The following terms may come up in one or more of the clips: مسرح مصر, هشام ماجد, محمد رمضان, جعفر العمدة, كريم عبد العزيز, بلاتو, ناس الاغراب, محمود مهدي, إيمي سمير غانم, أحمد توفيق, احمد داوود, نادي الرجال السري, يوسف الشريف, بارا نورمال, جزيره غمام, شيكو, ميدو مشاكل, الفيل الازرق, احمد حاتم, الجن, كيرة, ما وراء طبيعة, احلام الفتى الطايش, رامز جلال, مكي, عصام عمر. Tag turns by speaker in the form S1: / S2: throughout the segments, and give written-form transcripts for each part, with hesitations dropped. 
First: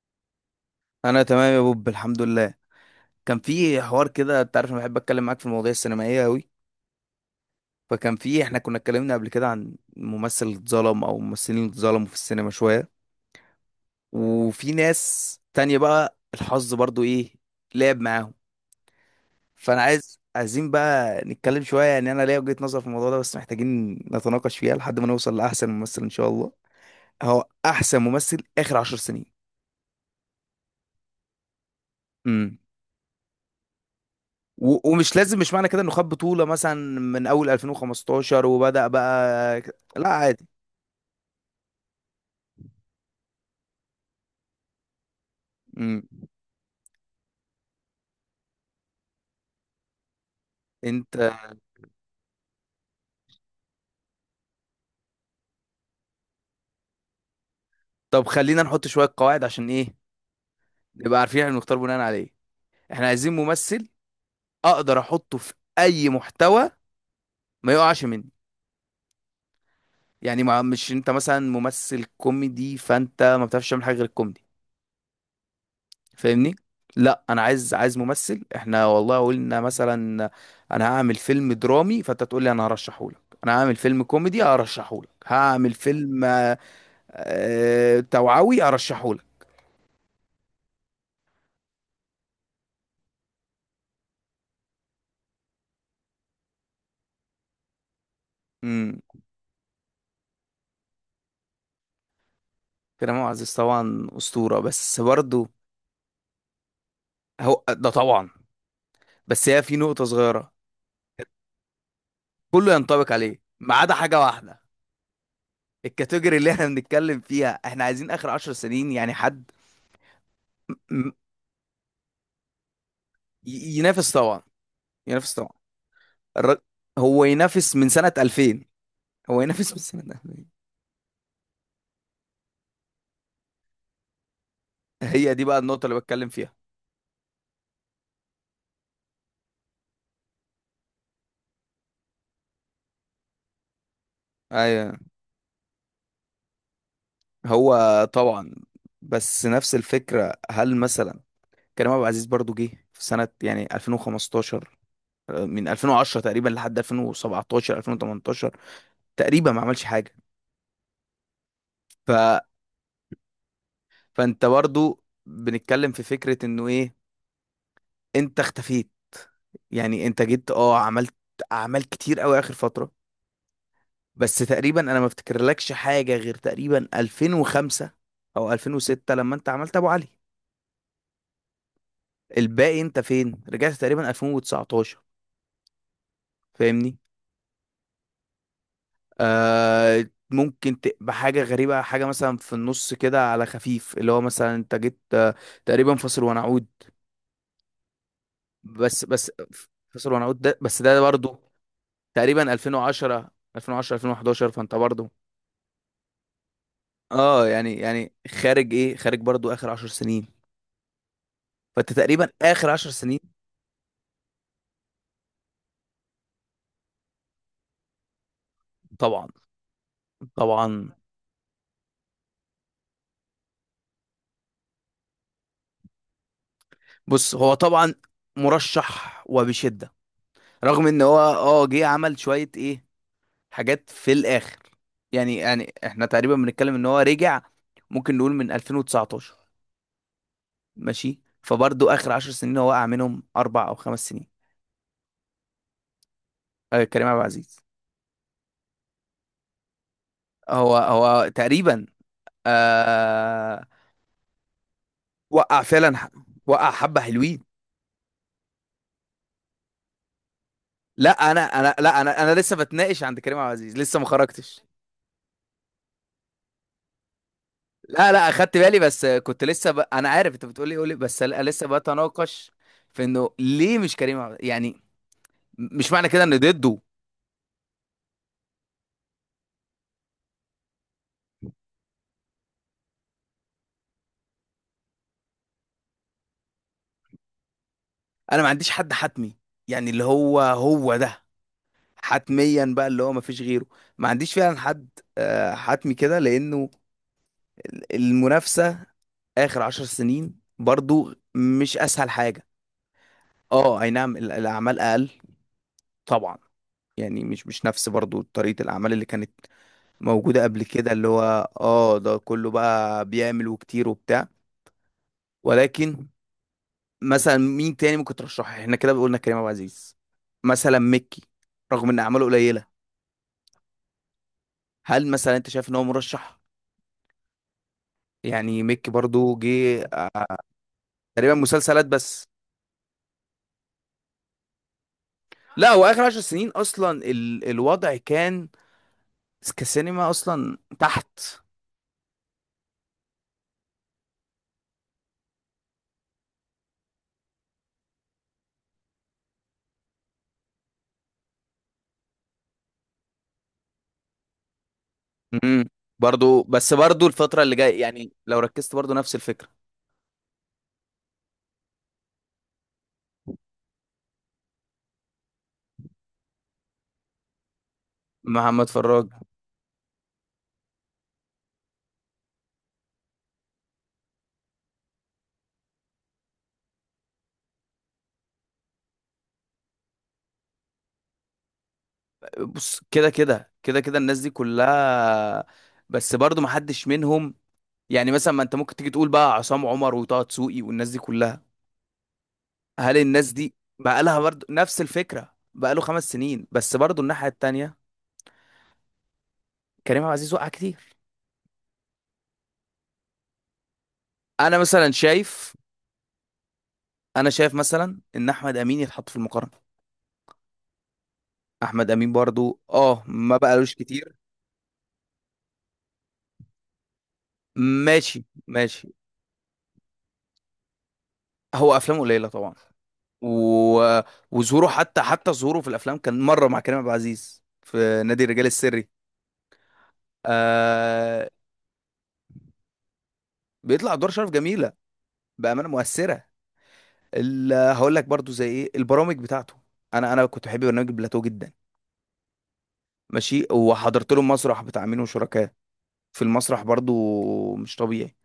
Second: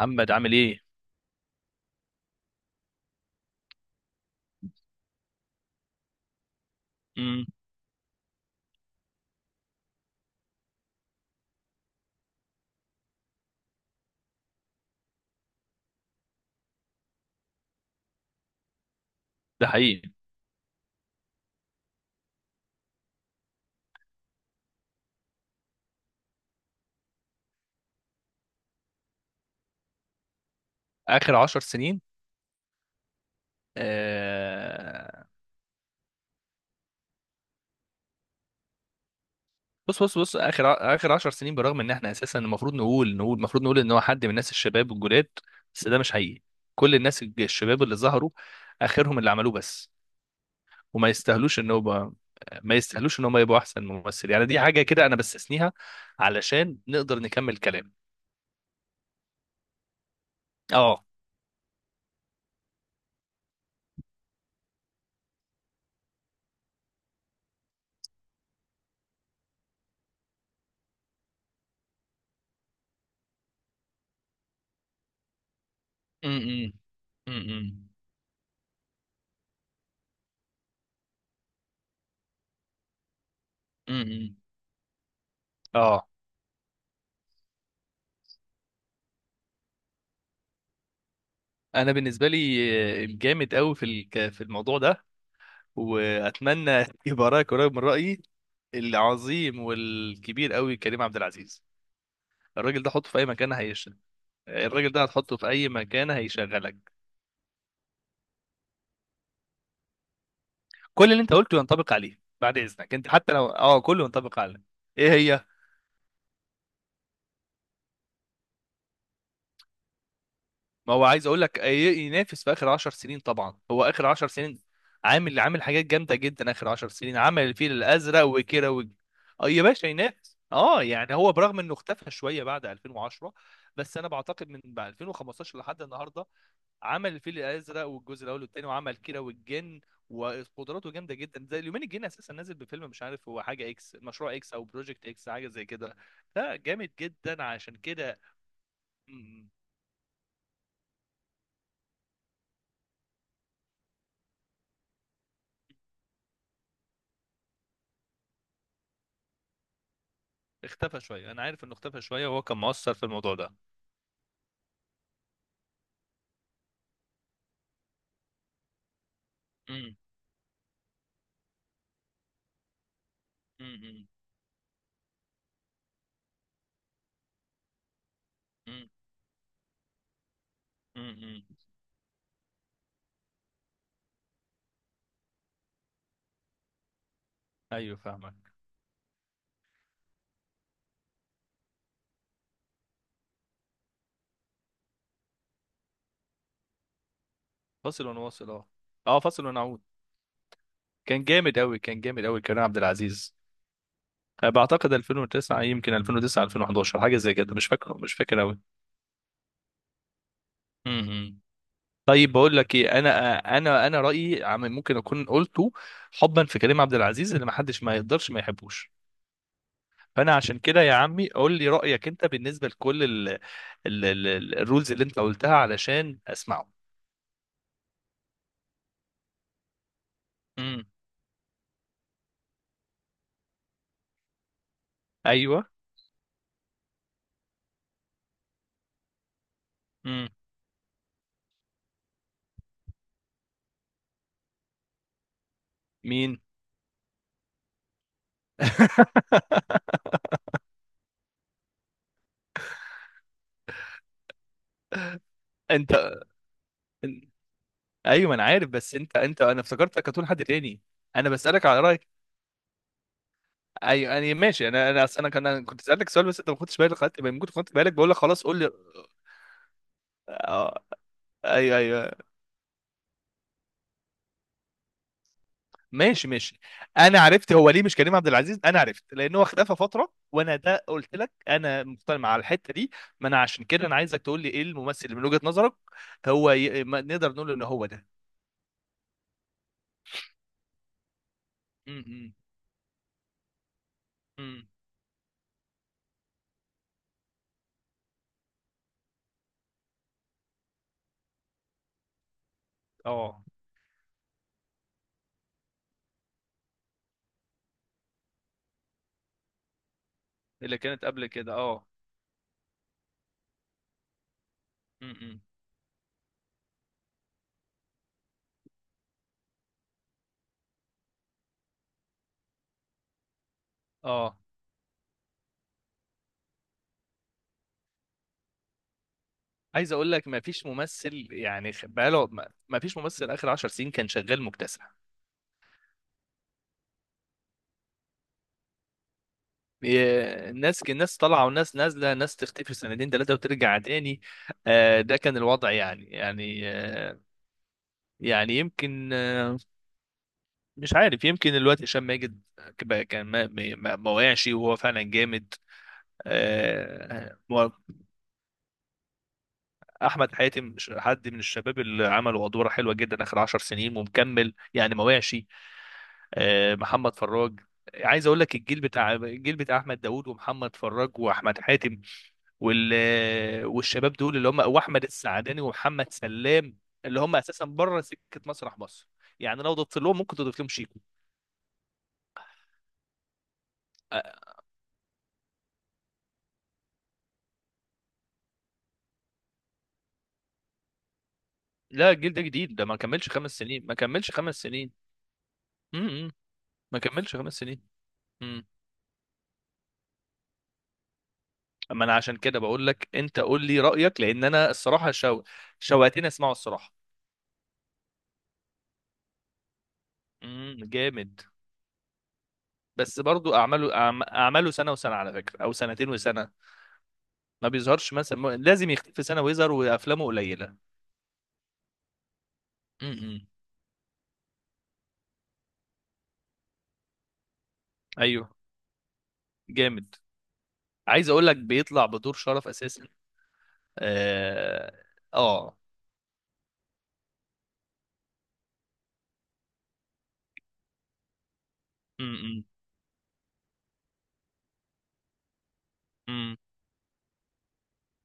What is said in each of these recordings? S1: محمد عامل ايه؟
S2: انا تمام يا بوب، الحمد لله. كان في حوار كده، انت عارف انا بحب اتكلم معاك في المواضيع السينمائيه قوي.
S1: امم.
S2: فكان في، احنا كنا اتكلمنا قبل كده عن ممثل اتظلم او ممثلين اللي اتظلموا في السينما شويه، وفي ناس تانية بقى الحظ برضو ايه، لعب معاهم.
S1: ده
S2: فانا
S1: حقيقي.
S2: عايزين بقى نتكلم شويه، يعني انا ليا وجهه نظر في الموضوع ده بس محتاجين نتناقش فيها لحد ما نوصل لاحسن ممثل ان شاء الله. هو احسن ممثل اخر 10 سنين.
S1: اخر 10 سنين.
S2: امم ومش
S1: آه.
S2: لازم، مش معنى كده انه خد بطولة مثلا من اول 2015 وبدأ بقى
S1: بص
S2: لا
S1: بص بص.
S2: عادي.
S1: اخر 10 سنين، برغم ان احنا اساسا المفروض نقول ان هو حد من الناس الشباب والجداد. بس ده
S2: امم
S1: مش حقيقي. كل الناس الشباب اللي ظهروا اخرهم اللي عملوه بس، وما
S2: انت.
S1: يستاهلوش ان هو ما يستاهلوش ان هم يبقوا احسن ممثل. يعني دي حاجه كده انا بستثنيها علشان نقدر نكمل كلام.
S2: طب خلينا نحط شوية قواعد عشان ايه
S1: اه.
S2: نبقى عارفين احنا بنختار بناء على ايه. احنا عايزين ممثل اقدر احطه في اي محتوى، ما يقعش مني. يعني ما مش انت مثلا ممثل كوميدي فانت ما بتعرفش تعمل حاجة غير الكوميدي، فاهمني؟
S1: امم.
S2: لا، انا عايز
S1: امم.
S2: عايز ممثل. احنا والله قلنا مثلا انا هعمل فيلم درامي فانت تقول لي انا هرشحه لك، انا هعمل فيلم
S1: امم.
S2: كوميدي هرشحه لك، هعمل
S1: اه.
S2: فيلم توعوي هرشحه لك.
S1: انا بالنسبه لي الجامد قوي في الموضوع ده، واتمنى يبقى رايك قريب من رايي.
S2: امم
S1: العظيم والكبير قوي كريم عبد العزيز. الراجل ده حطه
S2: كريم
S1: في
S2: عبد
S1: اي مكان
S2: العزيز
S1: هيشتغل.
S2: طبعا اسطوره،
S1: الراجل
S2: بس
S1: ده هتحطه في
S2: برضه
S1: اي مكان هيشغلك.
S2: هو ده طبعا، بس هي في نقطه صغيره.
S1: كل اللي انت قلته ينطبق عليه بعد
S2: كله
S1: اذنك، انت
S2: ينطبق
S1: حتى
S2: عليه
S1: لو
S2: ما عدا
S1: كله
S2: حاجه
S1: ينطبق
S2: واحده.
S1: عليك. ايه هي؟
S2: الكاتيجوري اللي احنا بنتكلم فيها، احنا عايزين اخر 10 سنين. يعني حد م-
S1: ما هو
S2: م-
S1: عايز اقول لك ينافس في اخر 10 سنين، طبعا هو اخر
S2: ينافس
S1: 10
S2: طبعا،
S1: سنين
S2: ينافس
S1: عامل
S2: طبعا.
S1: عامل حاجات جامده جدا.
S2: الر-
S1: اخر 10 سنين
S2: هو
S1: عمل الفيل
S2: ينافس من سنة
S1: الازرق
S2: 2000.
S1: وكيرة و...
S2: هو
S1: اه يا
S2: ينافس من
S1: باشا
S2: سنة
S1: ينافس.
S2: 2000
S1: اه يعني هو برغم انه اختفى شويه بعد 2010. بس انا بعتقد من بعد
S2: هي دي بقى
S1: 2015 لحد
S2: النقطة اللي
S1: النهارده
S2: بتكلم فيها.
S1: عمل الفيل الازرق والجزء الاول والثاني، وعمل كيرة والجن، وقدراته جامده جدا. زي اليومين الجن اساسا نازل بفيلم مش عارف هو حاجه اكس مشروع اكس او
S2: ايوه
S1: بروجكت اكس حاجه زي كده. لا جامد جدا عشان
S2: هو طبعا، بس
S1: كده.
S2: نفس الفكرة. هل مثلا كريم عبد العزيز برضو جه في سنة يعني 2015، من 2010 تقريبا لحد 2017 2018 تقريبا ما عملش حاجة.
S1: اختفى شويه. انا عارف انه اختفى
S2: ف...
S1: شويه، وهو كان مؤثر في الموضوع ده.
S2: فانت برضو بنتكلم في فكرة انه ايه، انت اختفيت.
S1: امم.
S2: يعني انت جيت، اه عملت اعمال كتير قوي اخر فترة،
S1: امم.
S2: بس تقريبا انا ما افتكرلكش حاجه غير تقريبا 2005 او
S1: امم.
S2: 2006 لما انت عملت ابو علي.
S1: امم.
S2: الباقي انت فين؟ رجعت تقريبا 2019، فاهمني؟
S1: ايوه فاهمك.
S2: آه ممكن تبقى حاجه غريبه، حاجه مثلا في النص كده على خفيف، اللي هو مثلا انت جيت، تقريبا فاصل ونعود.
S1: فاصل ونواصل. اه.
S2: بس
S1: اه
S2: بس
S1: فاصل ونعود.
S2: فاصل ونعود ده، بس ده
S1: كان
S2: برضو
S1: جامد قوي، كان جامد قوي
S2: تقريبا
S1: كريم عبد
S2: 2010
S1: العزيز. أه،
S2: 2011 فانت
S1: بعتقد
S2: برضو.
S1: 2009 يمكن 2009 2011 حاجه زي
S2: اه
S1: كده.
S2: يعني يعني
S1: مش فاكر قوي.
S2: خارج ايه، خارج برضو اخر 10 سنين،
S1: امم.
S2: فانت تقريبا
S1: طيب بقول
S2: اخر
S1: لك
S2: 10
S1: ايه،
S2: سنين.
S1: انا انا رايي ممكن اكون قلته حبا في كريم عبد العزيز اللي ما حدش ما يقدرش ما يحبوش.
S2: طبعا
S1: فانا عشان كده
S2: طبعا.
S1: يا عمي قول لي رايك انت بالنسبه لكل ال الرولز اللي انت قلتها علشان اسمعه.
S2: بص هو طبعا مرشح وبشدة،
S1: امم.
S2: رغم ان هو اه جه عمل شوية ايه، حاجات في الاخر. يعني
S1: ايوه.
S2: يعني احنا تقريبا بنتكلم ان هو رجع، ممكن نقول من 2019.
S1: امم.
S2: ماشي، فبرضه اخر 10 سنين هو وقع منهم 4 أو 5 سنين.
S1: مين؟
S2: آه كريم عبد العزيز. هو تقريبا، آه وقع
S1: انت.
S2: فعلا، وقع حبة حلوين.
S1: ايوه ما انا عارف، بس انت انا افتكرتك هتقول حد تاني. انا
S2: لا انا
S1: بسالك
S2: انا
S1: على
S2: لا
S1: رايك.
S2: انا انا لسه بتناقش عند كريم عبد العزيز لسه ما
S1: ايوه انا
S2: خرجتش.
S1: ماشي. انا انا اصل انا كان أنا كنت سالتك سؤال، بس انت ما خدتش بالك. خدت بالك. بقول
S2: لا
S1: لك
S2: لا
S1: خلاص
S2: اخدت
S1: قول لي.
S2: بالي، بس كنت لسه انا عارف انت بتقولي
S1: آه.
S2: قولي بس، لسه
S1: ايوه ايوه.
S2: بتناقش في انه ليه مش يعني مش معنى كده
S1: ماشي
S2: ان
S1: ماشي.
S2: ضده.
S1: انا عرفت هو ليه مش كريم عبد العزيز، انا عرفت لان هو اختفى فتره. وانا ده قلت لك انا مقتنع مع الحته دي. ما انا عشان كده انا عايزك تقول لي ايه الممثل اللي من وجهه نظرك. ما نقدر نقول ان هو ده.
S2: انا ما عنديش حد حتمي، يعني اللي هو هو ده
S1: امم.
S2: حتميا بقى، اللي هو ما فيش غيره. ما عنديش فعلا
S1: امم.
S2: حد حتمي كده، لانه المنافسة اخر 10 سنين برضو مش اسهل حاجة.
S1: اه.
S2: اه اي نعم الاعمال اقل طبعا. يعني مش نفس برضو طريقة الاعمال اللي كانت موجودة قبل
S1: اللي
S2: كده
S1: كانت
S2: اللي هو
S1: قبل كده. اه.
S2: اه ده كله بقى بيعمل وكتير وبتاع.
S1: امم.
S2: ولكن مثلا مين تاني ممكن ترشحه؟ احنا كده قلنا كريم عبد العزيز. مثلا مكي، رغم ان اعماله قليلة،
S1: اه.
S2: هل مثلا انت شايف ان هو مرشح؟ يعني مكي برضو جه،
S1: عايز اقول لك ما فيش ممثل.
S2: تقريبا
S1: يعني
S2: مسلسلات بس.
S1: بقاله ما ما فيش ممثل اخر 10 سنين كان شغال مكتسح.
S2: لا هو اخر 10 سنين اصلا الوضع كان كسينما
S1: إيه،
S2: اصلا
S1: الناس
S2: تحت.
S1: طالعه وناس نازله، ناس تختفي سنتين ثلاثه وترجع تاني. آه، ده كان الوضع. يعني آه. يمكن آه. مش عارف. يمكن الوقت هشام ماجد بقى كان ما وقعش، وهو فعلا جامد.
S2: امم برضو، بس برضو
S1: آه،
S2: الفترة اللي
S1: و-
S2: جاية يعني لو ركزت برضو نفس الفكرة.
S1: احمد حاتم حد من الشباب اللي عمل وادواره حلوه جدا اخر 10 سنين ومكمل، يعني ما وقعش. آه، محمد فراج. عايز اقول لك
S2: محمد فراج،
S1: الجيل بتاع احمد داوود ومحمد فراج واحمد حاتم وال والشباب دول اللي هم واحمد السعداني ومحمد سلام، اللي هم اساسا بره سكه مسرح مصر. يعني لو ضفت لهم ممكن تضيف لهم شيكو.
S2: بص كده الناس دي
S1: آه.
S2: كلها، بس برضو ما حدش منهم. يعني مثلا ما انت ممكن تيجي تقول بقى عصام عمر وطه دسوقي والناس دي كلها.
S1: لا الجيل ده جديد، ده
S2: هل
S1: ما كملش
S2: الناس دي
S1: 5 سنين، ما
S2: بقى لها
S1: كملش
S2: برضو
S1: خمس
S2: نفس
S1: سنين
S2: الفكرة؟ بقى له خمس
S1: امم.
S2: سنين بس
S1: ما
S2: برضو الناحية
S1: كملش خمس
S2: التانية،
S1: سنين امم.
S2: كريم عبد العزيز وقع كتير.
S1: اما انا عشان كده بقول لك انت قول لي رايك، لان
S2: انا
S1: انا
S2: مثلا
S1: الصراحه
S2: شايف،
S1: شوقتني اسمعه الصراحه.
S2: انا شايف مثلا ان احمد امين يتحط في المقارنة.
S1: امم. جامد.
S2: احمد امين برضو اه
S1: بس
S2: ما
S1: برضو
S2: بقالوش كتير.
S1: اعماله سنه وسنه على فكره، او سنتين وسنه. ما بيظهرش
S2: ماشي
S1: مثلا.
S2: ماشي،
S1: لازم يختفي سنه ويظهر وافلامه قليله.
S2: هو افلامه قليلة طبعا
S1: امم.
S2: و... وظهوره، حتى حتى ظهوره في الافلام كان مره مع كريم عبد العزيز في نادي الرجال
S1: ايوه
S2: السري.
S1: جامد.
S2: آه...
S1: عايز اقول لك بيطلع بدور شرف اساسا.
S2: بيطلع دور شرف جميله،
S1: اه.
S2: بامانه
S1: اه.
S2: مؤثره. هقول لك برضو زي ايه البرامج بتاعته. انا انا كنت بحب برنامج بلاتو جدا.
S1: امم.
S2: ماشي، وحضرت له مسرح بتاع مين وشركاه في
S1: امم.
S2: المسرح برضو. مش طبيعي.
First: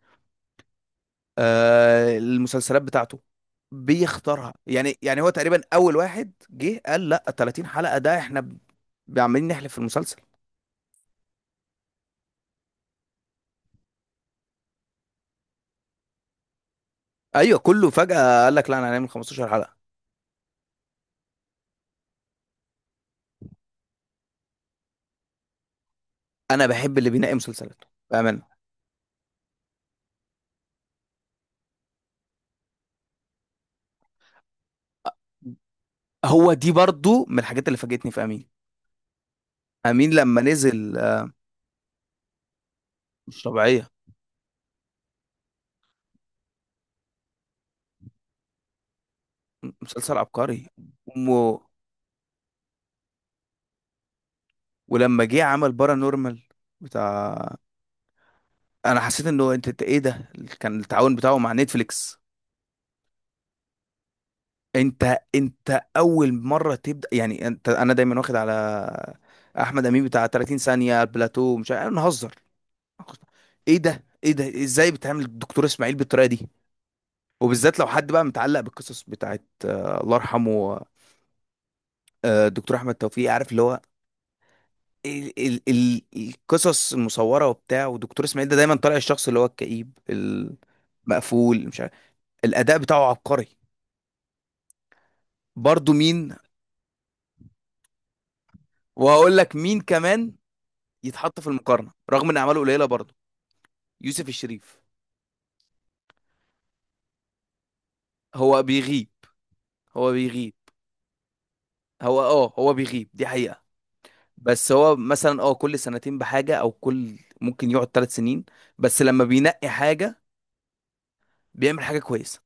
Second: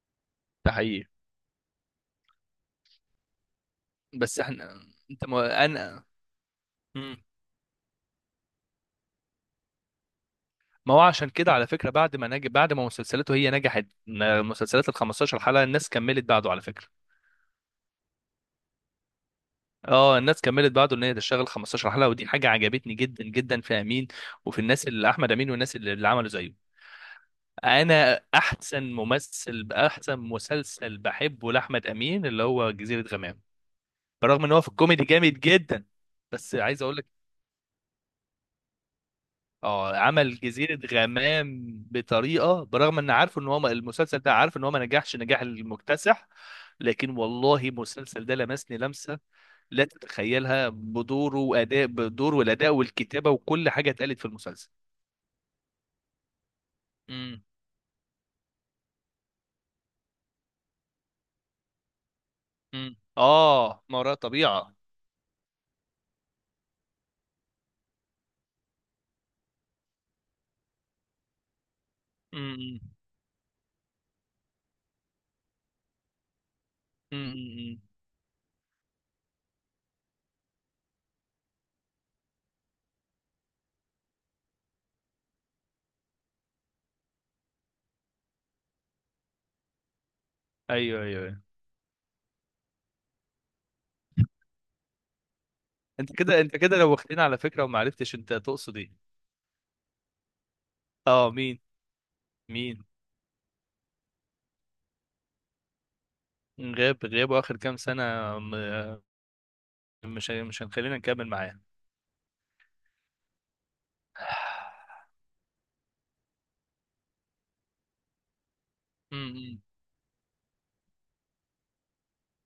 S1: ده حقيقي.
S2: المسلسلات بتاعته
S1: بس
S2: بيختارها.
S1: احنا
S2: يعني يعني
S1: انت
S2: هو تقريبا
S1: ما
S2: اول
S1: انا
S2: واحد جه قال لا
S1: مم.
S2: 30 حلقه ده احنا عمالين نحلف في المسلسل.
S1: ما هو عشان كده على فكره، بعد ما نجح، بعد ما مسلسلاته هي نجحت، مسلسلات ال 15 حلقه الناس كملت بعده على فكره.
S2: ايوه كله فجأة قال لك لا انا هنعمل 15 حلقة.
S1: اه، الناس كملت بعده ان هي تشتغل 15 حلقه، ودي حاجه عجبتني جدا جدا في امين. وفي الناس اللي احمد امين، والناس اللي عملوا
S2: انا
S1: زيه.
S2: بحب اللي بينقي مسلسلاته
S1: انا
S2: بأمانة.
S1: احسن مسلسل بحبه لاحمد امين اللي هو جزيره غمام. برغم ان هو في الكوميدي جامد جدا،
S2: هو
S1: بس
S2: دي
S1: عايز اقول
S2: برضو من الحاجات اللي فاجئتني في امين.
S1: اه
S2: امين لما
S1: عمل جزيرة
S2: نزل،
S1: غمام بطريقة. برغم ان عارفه
S2: مش
S1: ان هو
S2: طبيعية.
S1: المسلسل ده، عارف ان هو ما نجحش نجاح المكتسح، لكن والله المسلسل ده لمسني لمسة لا
S2: مسلسل عبقري
S1: تتخيلها. بدوره
S2: و...
S1: واداء بدوره والاداء والكتابة وكل حاجة اتقالت في المسلسل.
S2: ولما جه عمل بارا نورمال
S1: امم.
S2: بتاع، انا حسيت انه انت ايه ده؟ كان التعاون بتاعه مع نتفليكس.
S1: امم. اه ما وراء طبيعة.
S2: انت انت اول مرة تبدأ. يعني انت انا دايما واخد على احمد امين بتاع 30 ثانية بلاتو مش عارف نهزر.
S1: امم.
S2: ايه ده ايه ده، ازاي بتعمل الدكتور اسماعيل بالطريقة دي؟
S1: امم.
S2: وبالذات
S1: امم.
S2: لو حد بقى متعلق بالقصص بتاعت الله يرحمه، دكتور احمد توفيق، عارف اللي هو ال القصص المصوره وبتاع. ودكتور اسماعيل ده دايما طالع الشخص اللي هو الكئيب،
S1: ايوه ايوه أيوة.
S2: المقفول، مش عارف. الاداء بتاعه عبقري. برضه
S1: انت
S2: مين
S1: كده انت كده لو واخدين على فكرة وما عرفتش انت تقصد ايه.
S2: وهقول لك مين كمان
S1: اه
S2: يتحط في
S1: مين؟
S2: المقارنه رغم ان اعماله
S1: مين؟
S2: قليله برضه؟ يوسف الشريف.
S1: غاب غاب اخر كام سنة.
S2: هو بيغيب هو بيغيب
S1: مش هنخلينا نكمل معاه.
S2: هو اه هو بيغيب دي حقيقه، بس هو مثلا اه كل سنتين بحاجه، او كل ممكن يقعد 3 سنين، بس لما
S1: أمم.
S2: بينقي حاجه بيعمل حاجة كويسة.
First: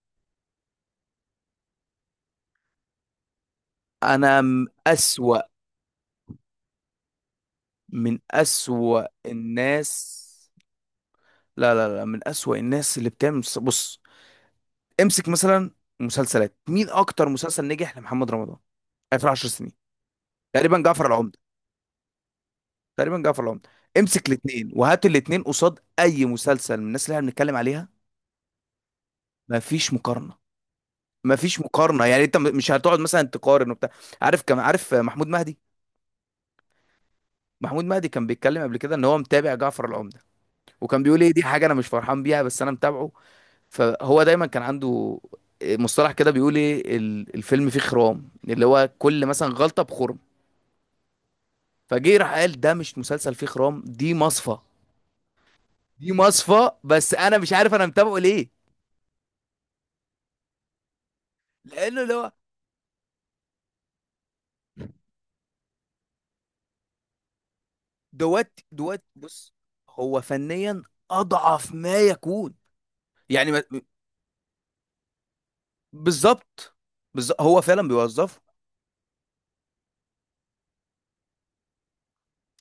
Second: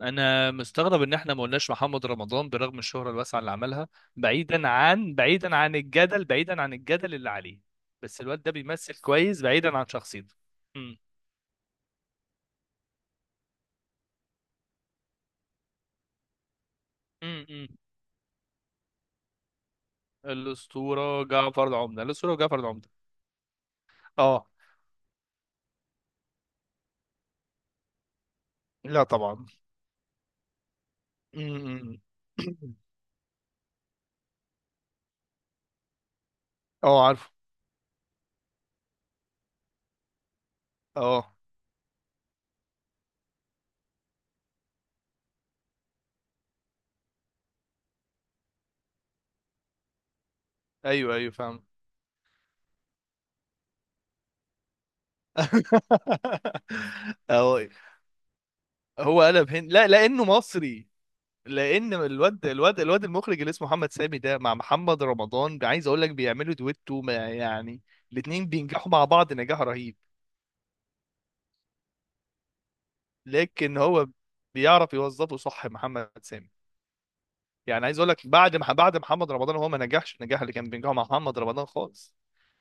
S1: انا مستغرب ان احنا ما قلناش محمد رمضان برغم الشهرة الواسعة اللي عملها.
S2: أنا أسوأ،
S1: بعيدا عن الجدل اللي عليه،
S2: من
S1: بس الواد ده بيمثل
S2: أسوأ
S1: كويس بعيدا عن
S2: الناس.
S1: شخصيته. أمم.
S2: لا، من أسوأ الناس اللي بتعمل بص، امسك مثلا. مسلسلات مين أكتر
S1: أمم.
S2: مسلسل نجح لمحمد رمضان آخر 10 سنين؟ تقريبا جعفر
S1: الأسطورة
S2: العمدة.
S1: جعفر العمدة، الأسطورة جعفر العمدة.
S2: تقريبا جعفر العمدة. امسك
S1: اه
S2: الاتنين وهات الاتنين قصاد أي مسلسل من الناس اللي احنا بنتكلم عليها.
S1: لا طبعا.
S2: مفيش مقارنة مفيش
S1: أمم.
S2: مقارنة يعني أنت مش هتقعد مثلا تقارن وبتاع. عارف كم، عارف محمود مهدي؟
S1: اه عارفه.
S2: محمود مهدي كان بيتكلم قبل كده إن هو متابع جعفر العمدة، وكان بيقول ايه
S1: اه
S2: دي حاجه انا مش فرحان بيها بس انا متابعه. فهو دايما كان عنده مصطلح كده، بيقول ايه الفيلم فيه خرام، اللي هو كل مثلا غلطه بخرم.
S1: ايوه ايوه فاهم.
S2: فجه راح قال ده مش مسلسل فيه خرام، دي مصفى. دي مصفى، بس انا مش
S1: اه.
S2: عارف انا متابعه ليه.
S1: هو قلب هند لا، لانه مصري. لان
S2: لانه اللي هو
S1: الواد المخرج اللي اسمه محمد سامي، ده مع محمد رمضان، عايز اقول لك بيعملوا دويتو ما يعني. الاتنين
S2: دوت
S1: بينجحوا
S2: دوت
S1: مع بعض
S2: بص
S1: نجاح رهيب.
S2: هو فنيا اضعف ما يكون، يعني
S1: لكن هو بيعرف يوظفه صح محمد سامي.
S2: بالظبط. بالظبط هو
S1: يعني
S2: فعلا
S1: عايز اقول لك
S2: بيوظفه.
S1: بعد محمد رمضان هو ما نجحش النجاح اللي كان بينجحه مع محمد رمضان خالص.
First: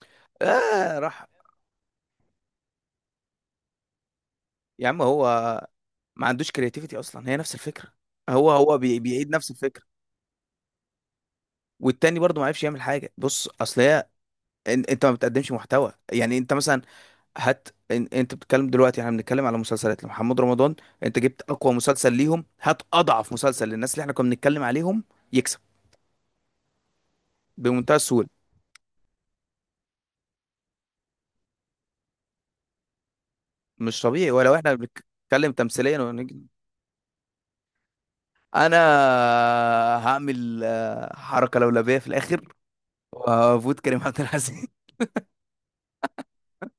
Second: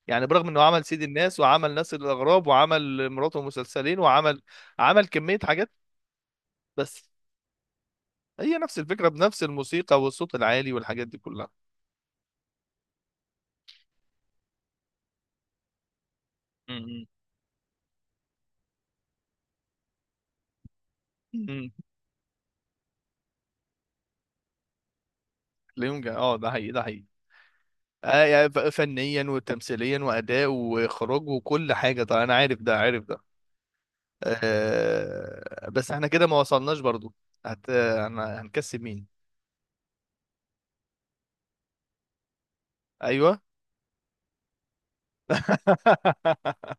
S1: يعني برغم انه عمل
S2: اه
S1: سيد
S2: راح،
S1: الناس، وعمل ناس الاغراب، وعمل مراته مسلسلين، وعمل
S2: يا عم
S1: عمل
S2: هو
S1: كمية حاجات،
S2: ما عندوش كرياتيفيتي
S1: بس
S2: اصلا، هي نفس الفكره. هو
S1: هي
S2: هو
S1: نفس الفكرة
S2: بيعيد
S1: بنفس
S2: نفس الفكره.
S1: الموسيقى والصوت العالي والحاجات دي كلها.
S2: والتاني برضه ما عرفش يعمل حاجه. بص اصل هي، انت ما بتقدمش محتوى. يعني انت مثلا
S1: م-
S2: هات، انت بتتكلم دلوقتي، احنا بنتكلم على مسلسلات لمحمد رمضان. انت جبت
S1: م.
S2: اقوى مسلسل ليهم، هات اضعف مسلسل للناس اللي احنا كنا بنتكلم عليهم يكسب
S1: ليونجا. اه ده حقيقي، ده حقيقي.
S2: بمنتهى
S1: آه
S2: السهوله.
S1: يعني فنيا وتمثيليا واداء واخراج وكل حاجه. طبعا انا عارف ده، عارف ده.
S2: مش طبيعي. ولو احنا بنتكلم
S1: آه بس
S2: تمثيليا
S1: احنا كده ما وصلناش برضو.
S2: انا
S1: هنكسب مين؟
S2: هعمل، حركه لولبيه في الاخر
S1: ايوه.
S2: وهفوت كريم عبد العزيز.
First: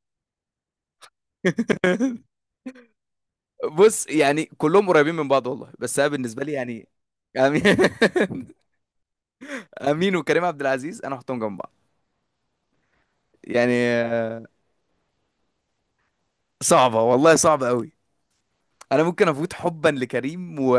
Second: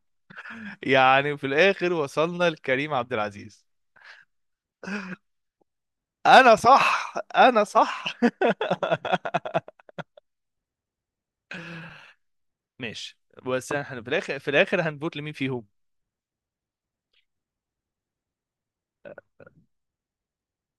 S1: يعني في الاخر وصلنا لكريم عبد العزيز.
S2: بص يعني كلهم قريبين من بعض والله، بس انا بالنسبه لي
S1: انا
S2: يعني
S1: صح،
S2: امين.
S1: انا صح.
S2: امين وكريم عبد العزيز انا احطهم جنب بعض.
S1: ماشي.
S2: يعني
S1: بس احنا في الاخر، في الاخر هنفوت لمين فيهم؟
S2: صعبه والله، صعبه قوي. انا ممكن افوت حبا لكريم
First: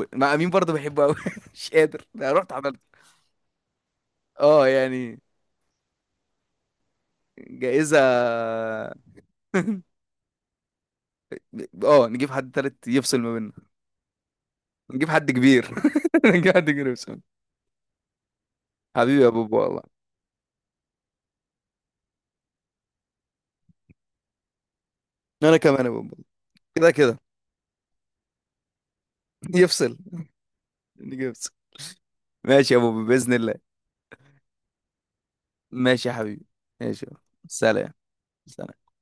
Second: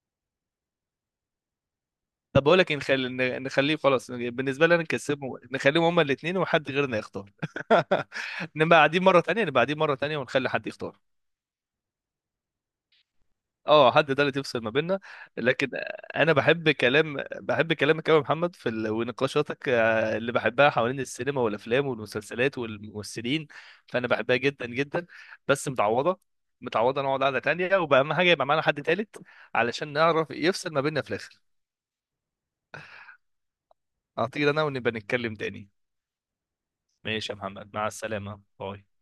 S2: مع امين برضه بحبه قوي. مش قادر، انا
S1: طب
S2: رحت
S1: بقول لك إيه،
S2: عملت
S1: نخلي نخليه خلاص.
S2: اه
S1: بالنسبه لي انا
S2: يعني
S1: نكسبهم، نخليهم هما الاثنين، وحد غيرنا يختار.
S2: جائزه.
S1: نبقى قاعدين مره تانية، نبقى قاعدين مره تانية، ونخلي حد يختار.
S2: اه نجيب حد تالت يفصل ما بيننا،
S1: اه حد ده اللي تفصل ما بيننا.
S2: نجيب حد كبير.
S1: لكن انا
S2: نجيب حد كبير يفصل.
S1: بحب كلامك قوي يا محمد.
S2: حبيبي يا بوبو
S1: ونقاشاتك
S2: والله.
S1: آه، اللي بحبها حوالين السينما والافلام والمسلسلات والممثلين. فانا بحبها جدا جدا.
S2: انا
S1: بس
S2: كمان يا بوبو.
S1: متعوضه.
S2: كده
S1: متعوضه
S2: كده
S1: نقعد قعده تانية، وبقى اهم حاجه يبقى معانا حد تالت علشان
S2: يفصل،
S1: نعرف يفصل ما بيننا في
S2: نيجي
S1: الاخر.
S2: يفصل. ماشي يا بوبو باذن الله.
S1: اعتقد انا، ونبقى نتكلم تاني.
S2: ماشي يا حبيبي، ماشي.
S1: ماشي يا محمد، مع
S2: سلام.
S1: السلامة،
S2: سلام.
S1: باي.